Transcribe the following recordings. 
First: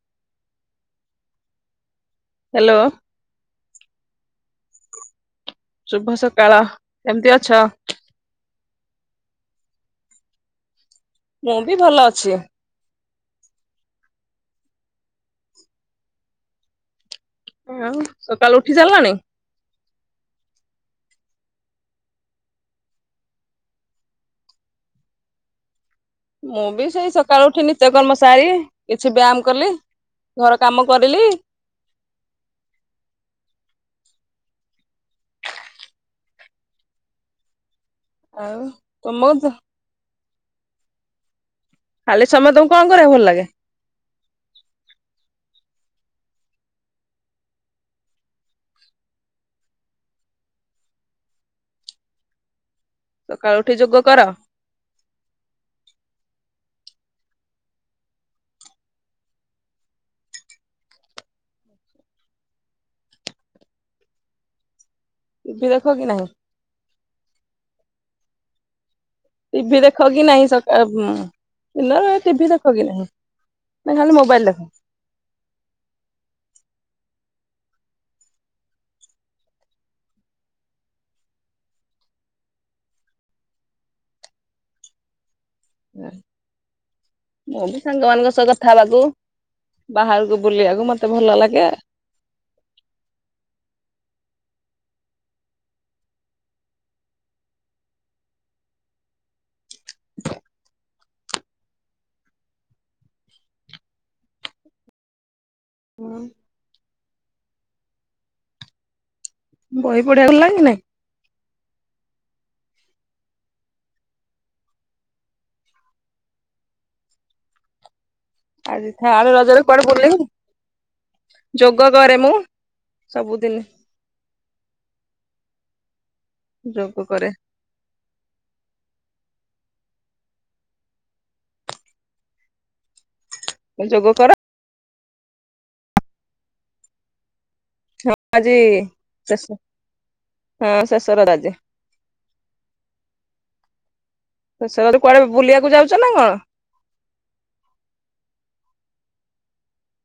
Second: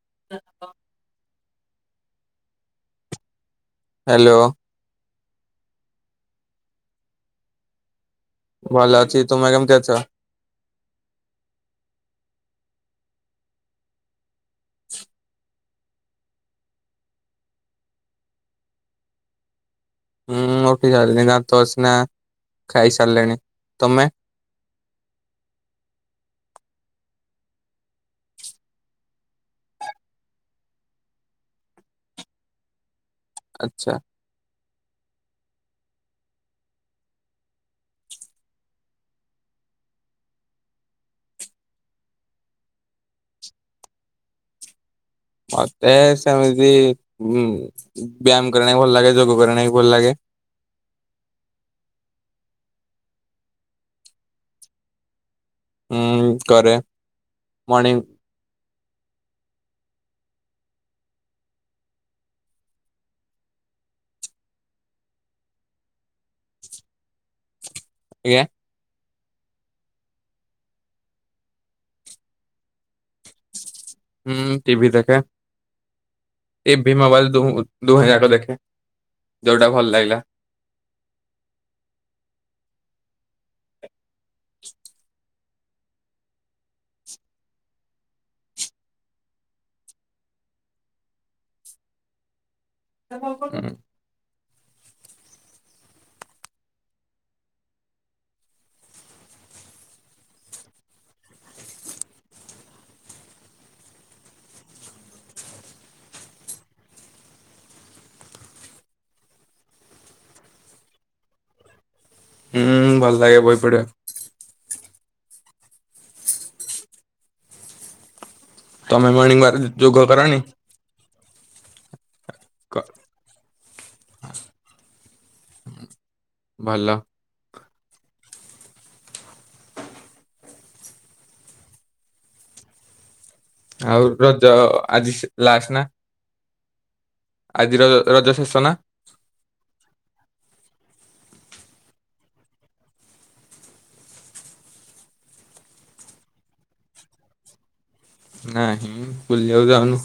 [unintelligible] Hello hello ଶୁଭ ସକାଳ କେମିତି ଅଛ? ଭଲ ଅଛି ତୁମ କେମିତି ଅଛ? ମୁଁ ବି ଭଲ ଅଛି। ଆଉ ସକାଳୁ ଉଠି ସାରଲଣି? ଉୁଁ ଉଠି ସାରିଲିନି ନା ତ ସିନା ଖାଇସାରିଲେଣି ତମେ? ମୁଁ ବି ସେଇ ସକାଳୁ ଉଠି ନିତ୍ୟକର୍ମ ସାରି କିଛି ବ୍ୟାୟାମ କଲି। ଘର କାମ କରିଲି। ଆଚ୍ଛା। ଆଉ ତମ ଖାଲି ସମୟେ ତମକୁ କଣ କରିବା ଭଲ ଲାଗେ? ମତେ ସେମିତି ଉ ବ୍ୟାୟାମ କରିବା ଭଲ ଲାଗେ ଯୋଗ କରିବା ନାଗି ଭଲ ଲାଗେ। ସକାଳୁ ଉଠି ଯୋଗ କର? ହୁଁ କରେ ମର୍ଣିଂ ଟି ଭି ଦେଖ କି ନାହିଁ? ଆଜ୍ଞା ଟି ଭି ଦେଖ କିି ନାହିଁ ସକାଳେ ଦିନ ଟି ଭି ଦେଖ କିି ନାହିଁ। ନା ଖାଲି ମୋବାଇଲ ହୁଁ ଦେଖ? ଟି ଭି ଦେଖେ। ଟି ଭି ମୋବାଇଲ ଦୁ-ଦୁହେଁ ଜାକ ଦେଖେ ଯୋଉଟା ଭଲ ଲାଗିଲା। ହ ମୁଁ ବି ସାଙ୍ଗମାନାନଙ୍କ ସହ କଥାବାବୁ ବାହାରକୁ ବୁଲିବାକୁ ମତେ ଭଲ ଲାଗେ। [unintelligible] ହଁ। ବହି ପଢିଆକୁ ଭଲ ଲାଗେ ନାଇଁ କି? ହୁଁ ଭଲ ଲାଗେ ବହି ପଢିବାକୁ। ଆଜି ତମେ ଥାଡେ ମର୍ଣ୍ଣିଂ ରଜରେ ୱାର୍କ କୁଆଡେ ଯୋଗ ବୁଲେଇବୁ କରନି? ଯୋଗ କରେ ମୁଁ କ ସବୁଦିନ ଭଲ ଯୋଗ କରେ। ଆଉ ଯୋଗ କର ରଜ ଆଜି ଲାଷ୍ଟ ନା ଆଜିର ରଜ ଆଜି ଶେଷ ନା? ଶେଷ ହଁ ଶେଷର ରଜ ଆଜି ସେ କୁଆଡେ ବୁଲିବାକୁ ଯାଉଛ ନା କଣ? ନାହିଁ ବୁଲିଆକୁ ଯାଉନୁ।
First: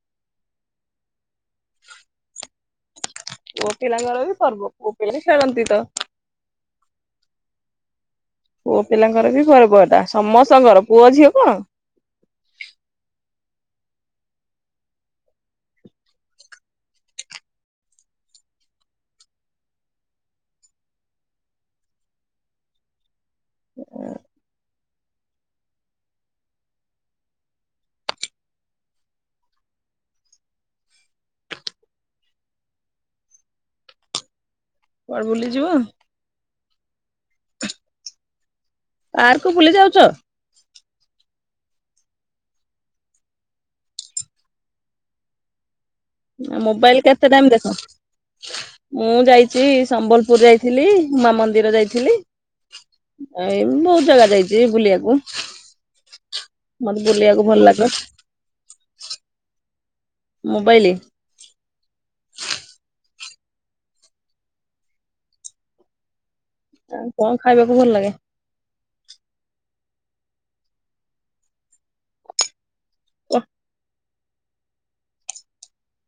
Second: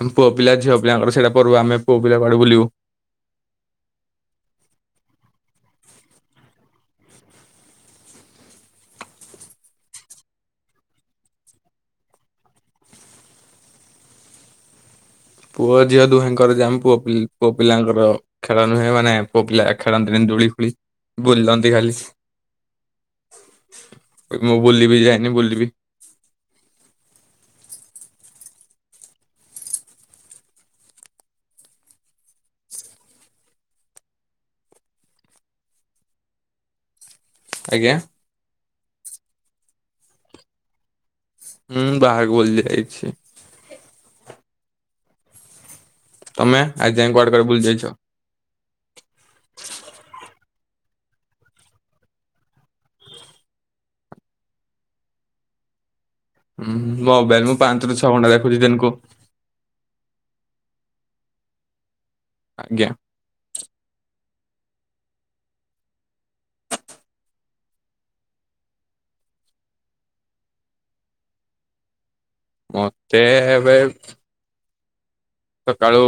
ଆମେ ପୁଅ ପିଲା ଝିଅ ପିଲାଙ୍କର ସେଇଟା ପଢିବୁ ଆମେ ପୁଅ ପିଲା କୁଆଡେ ବୁଲିବୁ? ପୁଅ ପିଲାଙ୍କର ବି ପର୍ବ ପିଲା ତ ଖେଳନ୍ତି ତ ପୁଅ ପିଲାଙ୍କର ବି ପର୍ବ ଏଇଟା ସମସ୍ତଙ୍କର ପୁଅ ଝିଅ କଣ? ପୁଅ ଝିଅ ଦୁହେଁଙ୍କର ଯେ ଆମ ପୁଅ ପିଲାଙ୍କର ଖେଳ ନୁହେଁ ମାନେ ପୁଅ ପିଲା ଖେଳନ୍ତିନି ଦୋଳି ଖୋଳି ବୁଲନ୍ତି ଖାଲି। ମୁଁ ବୁଲିବି ଯାଇନି ବୁଲିବି। କୁଆଡେ ବୁଲି ଯିବ? ଆଜ୍ଞା? ପାର୍କ କୁ ବୁଲି ଯାଉଚ? ମୁଁ ବାହାରକୁ ବୁଲି ଯାଇଛି। ତମେ ଆଜି ମୋବାଇଲ୍ ଯାଏଁ କୁଆଡେ କେତେ କୁଆଡେ ଟାଇମ୍ ବୁଲି ଦେଖ? ଯାଇଛ? ମୁଁ ଯାଇଚି ସମ୍ବଲପୁରୁ ଯାଇଥିଲି ହୁମା ମନ୍ଦିର ଯାଇଥିଲି। ଆ ଏଇ ବହୁତ୍ ଜାଗା ଯାଇଚି ବୁଲିବାକୁ। ହୁଁ ମତେ ବୁଲିବାକୁ ମୋବାଇଲ୍ ମୁଁ ଭଲ ଲାଗେ ପାଞ୍ଚରୁ ଛଅ ଘଟା ଦେଖୁଚି ଦିନକୁ। ମୋବାଇଲ୍। ଆଜ୍ଞା। ଆଉ କଣ ଖାଇବାକୁ ଭଲ ଲାଗେ? ମତେ ଏବେ ସକାଳୁ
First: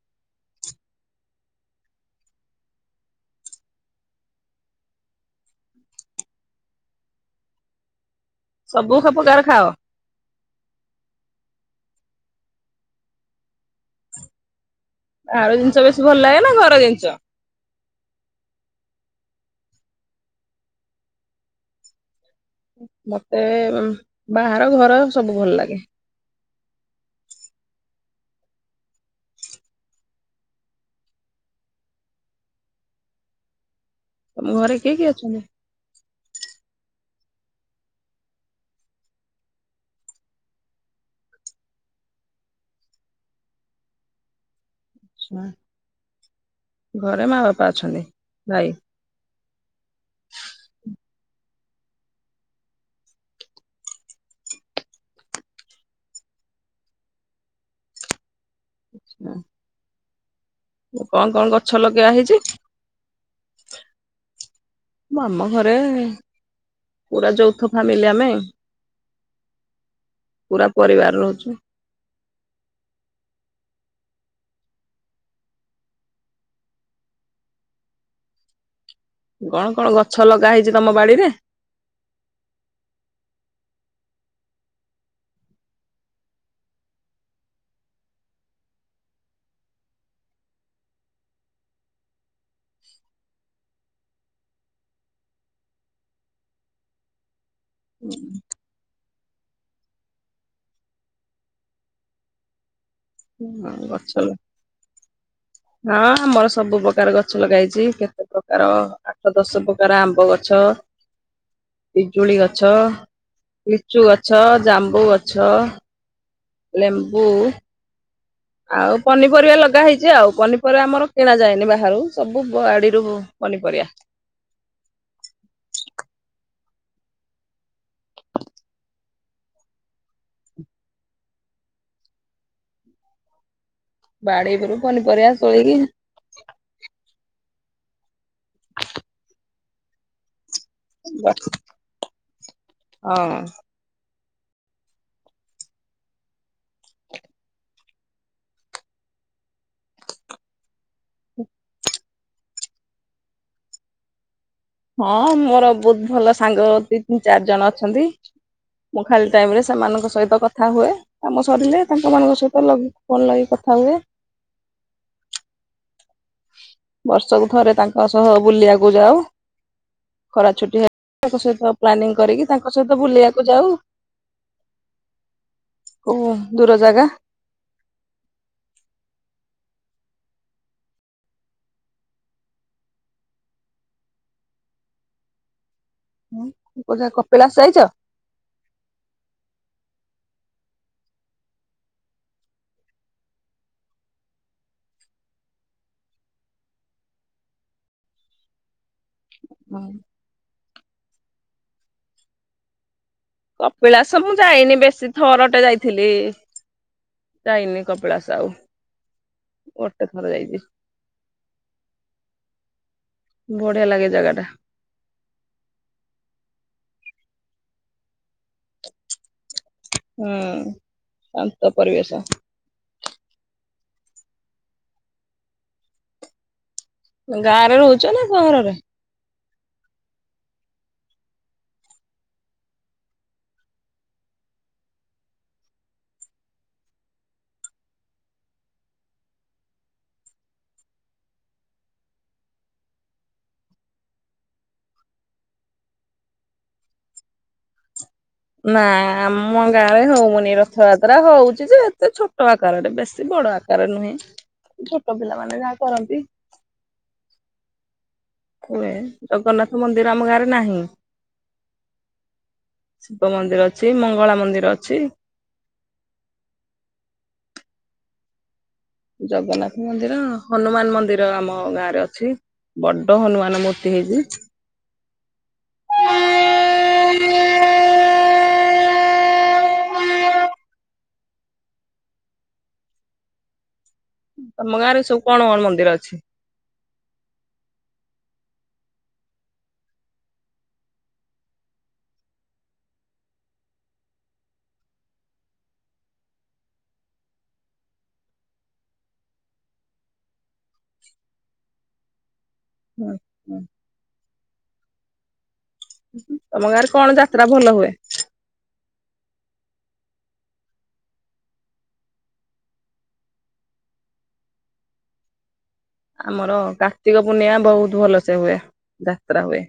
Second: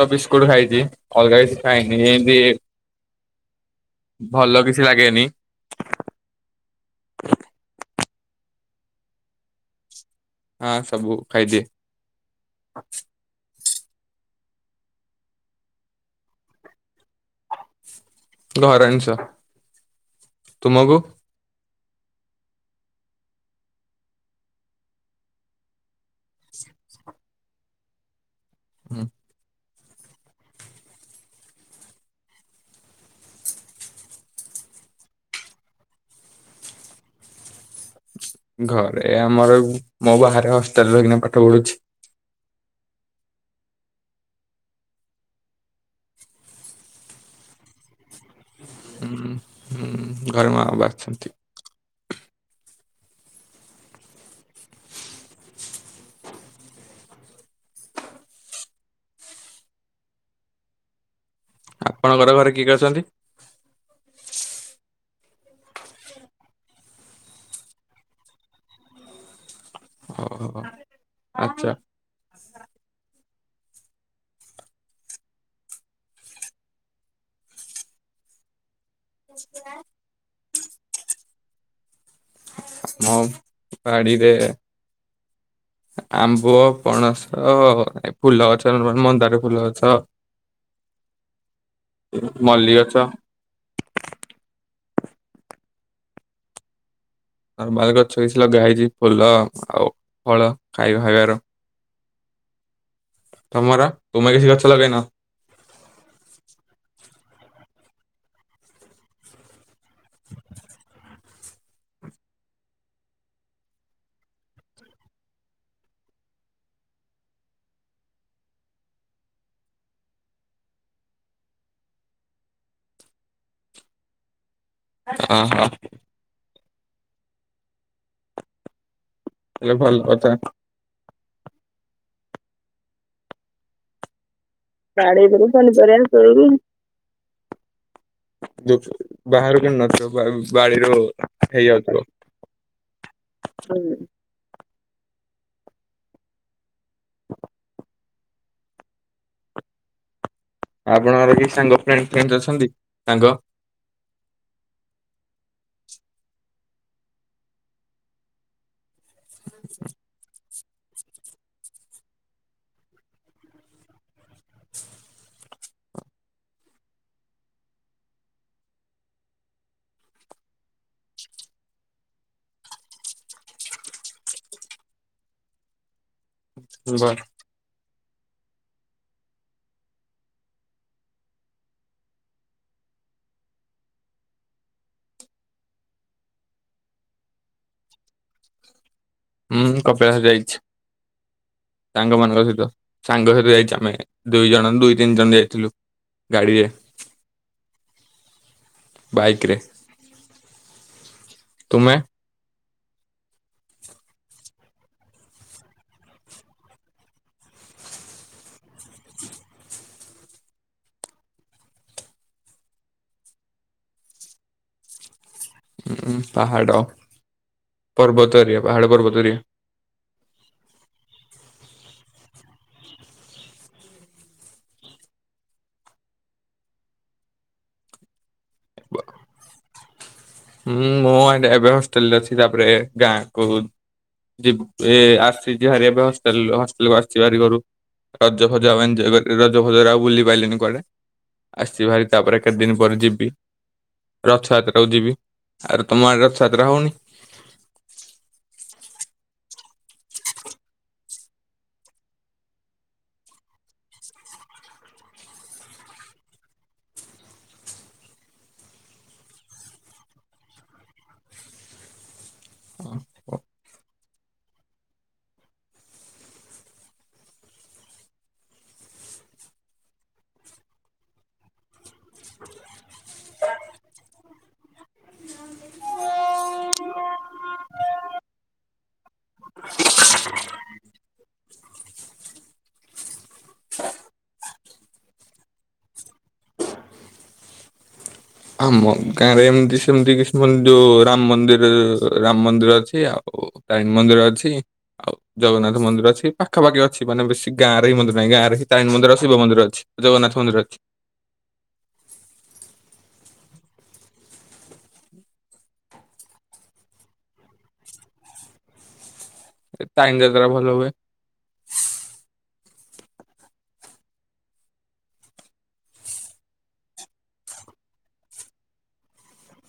ତ ବିସ୍କୁଟ୍ ଖାଇଚି ଅଲଗା କିଛି ଖାଇନି ଏମତି। ଭଲ କିଛି ଲାଗେନି। ସବୁ ସବୁ ପକାର ଖାଅ? ହଁ ସବୁ ଖାଇଚି। ବହାର ଜିନିଷ ବେଶୀ ଭଲ ଲାଗେ ନା ଘର ଜିନିଷ? ଘରଜିନିଷ ତୁମକୁ? ମତେ ବାହାର ଘର ସବୁ ଭଲ ଲାଗେ। ହୁଁ। ତମ ଘରେ କିଏ କିଏ ଅଛନ୍ତି? ଘରେ ଆମର ମୋ ବାହାରେ ହଷ୍ଟେଲ୍ ରହିକିନା ପାଠ ପଢୁଛି। ଘରେ ମା ବାପା ଅଛନ୍ତି ଭାଇ? ହୁଁ ହୁଁ ଘରେ ମା ବାବା ଆସିଛନ୍ତି। [inaudible] କଣ କଣ କରୁଚ? ଆପଣଙ୍କର ଘରେ କିଏ କିଏ ଅଛନ୍ତି? ମୁଁ ଆମ ଘରେ ପୁରା ଯୌଥ ଫାମିଲି ଆମେ। ଓହୋ ପୂରା ପରିବାର ରହୁଛୁ। ଆଚ୍ଛା କଣ କଣ ଗଛ ଲଗା ହେଇଚି ତମ ବାଡିରେ? ମୁଁ ବାଡିରେ। ଆମ୍ବ ପଣସ ଫୁଲ ଗଛ ମନ୍ଦାର ଫୁଲ ଗଛ। ମଲ୍ଲୀ ଗଛ। ନର୍ମାଲ ଗଛ କିଛି ଲଗାହେଇଛି ଫୁଲ ଆଉ ଫଳ ଖାଇବା ଖାଇବାର। ତମର ଗଛ ତୁମେ କିଛି ଗଛ ଲଗେଇନଁ? ହଁ ଆମର ସବୁ ପ୍ରକାର ଗଛ ଲଗା ହେଇଚି କେତେ ପ୍ରକାର ଆଠ ଦଶ ପ୍ରକାର ଆମ୍ବ ଗଛ। ପିଜୁଳି ଗଛ, ଲିଚୁ ଗଛ, ଜାମ୍ବୁ ଗଛ। ଲେମ୍ବୁ। ଆଉ ପନିପରିବା ଲଗା ହେଇଚି ଆଉ ପନିପରିବା ଆମର କିଣା ଯାଏନି ବାହାରୁ ସବୁ ବାଡିରୁ। ପନିପରିବା। ଅଁ ହଁ। ହେଲେ ଭଲ୍ କଥା। ବାଡିକୁରୁ ବାଡିକୁରୁ ପନିପରିବା। ଟେରିଙ୍ଗ ଯୋଉ ବାହାରୁ କିଣୁ ନଥିବେ? ବା ବାଡିରୁ ହେଇ ଯାଉଥିବ। ହଁ ହୁଁ। ଆପଣଙ୍କର କେହି ସାଙ୍ଗ ଫ୍ରେଣ୍ଡ୍ ଫ୍ରେଣ୍ଡ୍ ଅଛନ୍ତି? ସାଙ୍ଗ ହଁ ମୋର ବହୁତ ଭଲ ସାଙ୍ଗ ଦି ତିନି ଚାରି ଜଣ ଅଛନ୍ତି। ମୁଁ ଖାଲି ଟାଇମ୍ ରେ ସେମାନଙ୍କ ସହିତ କଥା ହୁଏ। କାମ ସରିଲେ ତାଙ୍କ ମାନଙ୍କ ସହିତ ଲଗେ ଫୋନ ଲଗେଇ କଥା ହୁଏ। ବର୍ଷକୁ ଥରେ ତାଙ୍କ ସହ ବୁଲିବାକୁ ଯାଉ। ଖରା ଛୁଟି ହେ ତାଙ୍କ ସହିତ ପ୍ଲାନିଂ କରିକି ତାଙ୍କ ସହିତ ବୁଲିବାକୁ ଯାଉ। ଓ ଦୂର ଜାଗା? ଉଁ ପୁରା କପିଳାସ ଯାଇଚ? ଉଁ ହୁଁ କପିଳାସ ଯାଇଛି। ସାଙ୍ଗମାନାନଙ୍କ ସହିତ, ସାଙ୍ଗ ସହିତ ଯାଇଚୁ ଆମେ ଦୁଇ ଜଣ ଦୁଇ ତିନି ଜଣ ଯାଇଥିଲୁ। ଗାଡିରେ। ବାଇକରେ, ତୁମେ? କପିଳାସ ମୁଁ ଯାଇନି ବେଶୀ ଥର ଟେ ଯାଇଥିଲି। ଯାଇନି କପିଳାସ ଆଉ। ଗୋଟେ ଥର ଯାଇଛି। ବଢିଆ ଲାଗେ ଜାଗା ଟା। ଉଁଁ ପାହାଡ଼ ପର୍ବତ ଏରିଆ ପାହାଡ଼ ପର୍ବତଏରିଆ। ହୁଁ, ଶାନ୍ତ ପରିବେଶ। ଗାଁ ରେ ରହୁଛ ନା ସହରରେ? ଉଁ ମୁଁ ଏବେ ହଷ୍ଟେଲ ରେ ଅଛି ତାପରେ ଗାଁ କୁ ଯିବ୍ ଏ ଆସିଛି ବାହାରି ଏବେ ହଷ୍ଟେଲରୁ ହଷ୍ଟେଲରୁ ଆସିଛି ବାହାରି ଘରୁ। ରଜ ଫଜ ଆଉ ଏଞ୍ଜୟ୍ କରି ପା ରଜ ଫଜରେ ଆଉ ବୁଲି ପାଇଲିନି କୁଆଡେ। ଆସଛି ଭାରି ତାପରେ କେତେ ଦିନ ପରେ ଯିବି, ରଥଯାତ୍ରା କୁ ଯିବି। ଆରେ ତମ ଆଡେ ରଥଯାତ୍ରା ହଉନି? ନାଁ, ଆମ ଗାଁ ରେ ହଉନି ରଥଯାତ୍ରା ହଉଛି ଯେ ଏତେ ଛୋଟ ଆକାରରେ ବେଶୀ ବଡ ଆକା କାର ନୁହେଁ ଏଇ ଛୋଟ ପିଲାମାନେ ଯାହା କରନ୍ତି। ହୁଏ, ଜଗନ୍ନାଥ ମନ୍ଦିର ଆମ ଗାଁରେ ନାହିଁ। ଶିବ ମନ୍ଦିର ଅଛି, ମଙ୍ଗଳା ମନ୍ଦିର ଅଛି। ଜଗନ୍ନାଥ ମନ୍ଦିର, ହନୁମାନ ମନ୍ଦିର ଆମ ଗାଁରେ ଅଛି। ବଡ ହନୁମାନ ମୂର୍ତ୍ତି ହେଇଛି। ତମ ଗାଁ ରେ ସବୁ କଣ କଣ ମନ୍ଦିର ଅଛି? ଆମ ଗାଁରେ ଏମିତି ସେମତି କିଛି ମନ୍ଦ ଯୋଉ ରାମ ମନ୍ଦିର ରାମ ମନ୍ଦିର ଅଛି ଆଉ। ତାରିଣୀ ମନ୍ଦିର ଅଛି ଆଉ ଜଗନ୍ନାଥ ମନ୍ଦିର ଅଛି ଏଇ ପାଖାପାଖି ଅଛି ମାନେ ବେଶୀ ଗାଁ ରେ ବି ମନ୍ଦିର ନାହିଁ ଗାଁ ରେ ସେଇ ତାରିଣୀ ମନ୍ଦିର ଆଉ ଶିବ ମନ୍ଦିର ଅଛି। ଜଗନ୍ନାଥ ମନ୍ଦିର ଅଛି। ହୁଁ ହୁଁ। ତମ ଗାଁରେ କଣ ଯାତ୍ରା ଭଲ ହୁଏ? ତାରିନି ଯାତ୍ରା ଭଲ ହୁଏ। ଆମର କାର୍ତ୍ତିକ ପୂର୍ଣିମା ବହୁତ ଭଲ ସେ ହୁଏ ଯାତ୍ରା ହୁଏ।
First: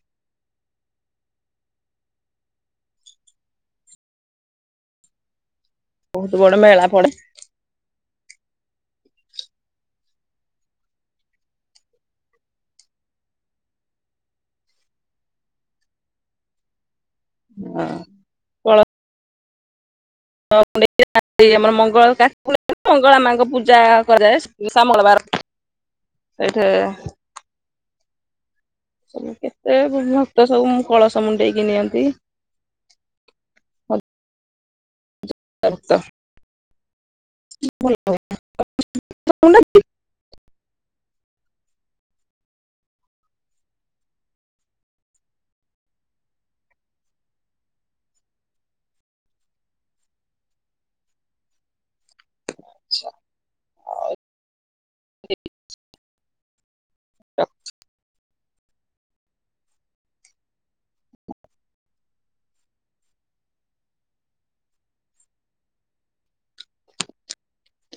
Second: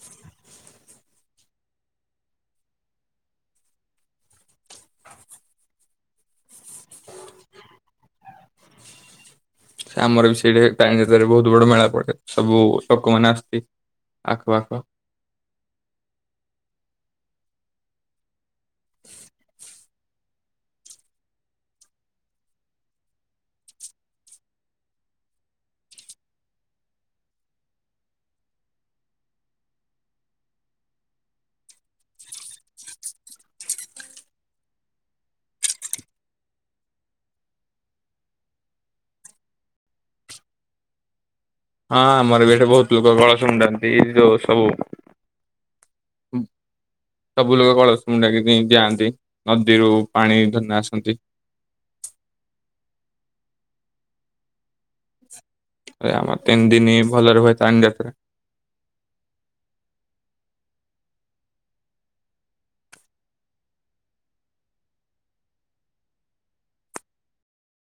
ବହୁତ ବଡ ମେଳା ପଡେ। ଆମର ବି ସେଇ ତାରିଣୀ ଯାତ୍ରାରେ ବହୁତ ବଡ ମେଳା ପଡେ ସବୁ ଲୋକମାନେ ଆସନ୍ତି। ଆଖ ପାଖ ଅ [unintelligible] ମଙ୍ଗଳା ମାଙ୍କ ପୂଜା କରାଯାଏ ସମବର ସେଇଠି। ସବୁ କେତେ ଭକ୍ତ ସବୁ କଳସ ମୁଣ୍ଡେଇକି ନିଅନ୍ତି। [inaudible] [unintelligible] ହଁ ଆମର ବି ଏଠି ବହୁତ ଲୋକ କଳସମୁଣ୍ଡାନ୍ତି ଏଇ ଯୋଉ ସବୁ ହୁଁ ସବୁ ଲୋକ କଳସ ମୁଣ୍ଡାଇକି ଯାଆନ୍ତି ନଦୀରୁ ପାଣି ଧରିକିନା ଆସନ୍ତି। ଆମର ତିନି ଦିନି ଭଲରେ ହୁଏ ତାରିଣୀ ଯାତ୍ରା।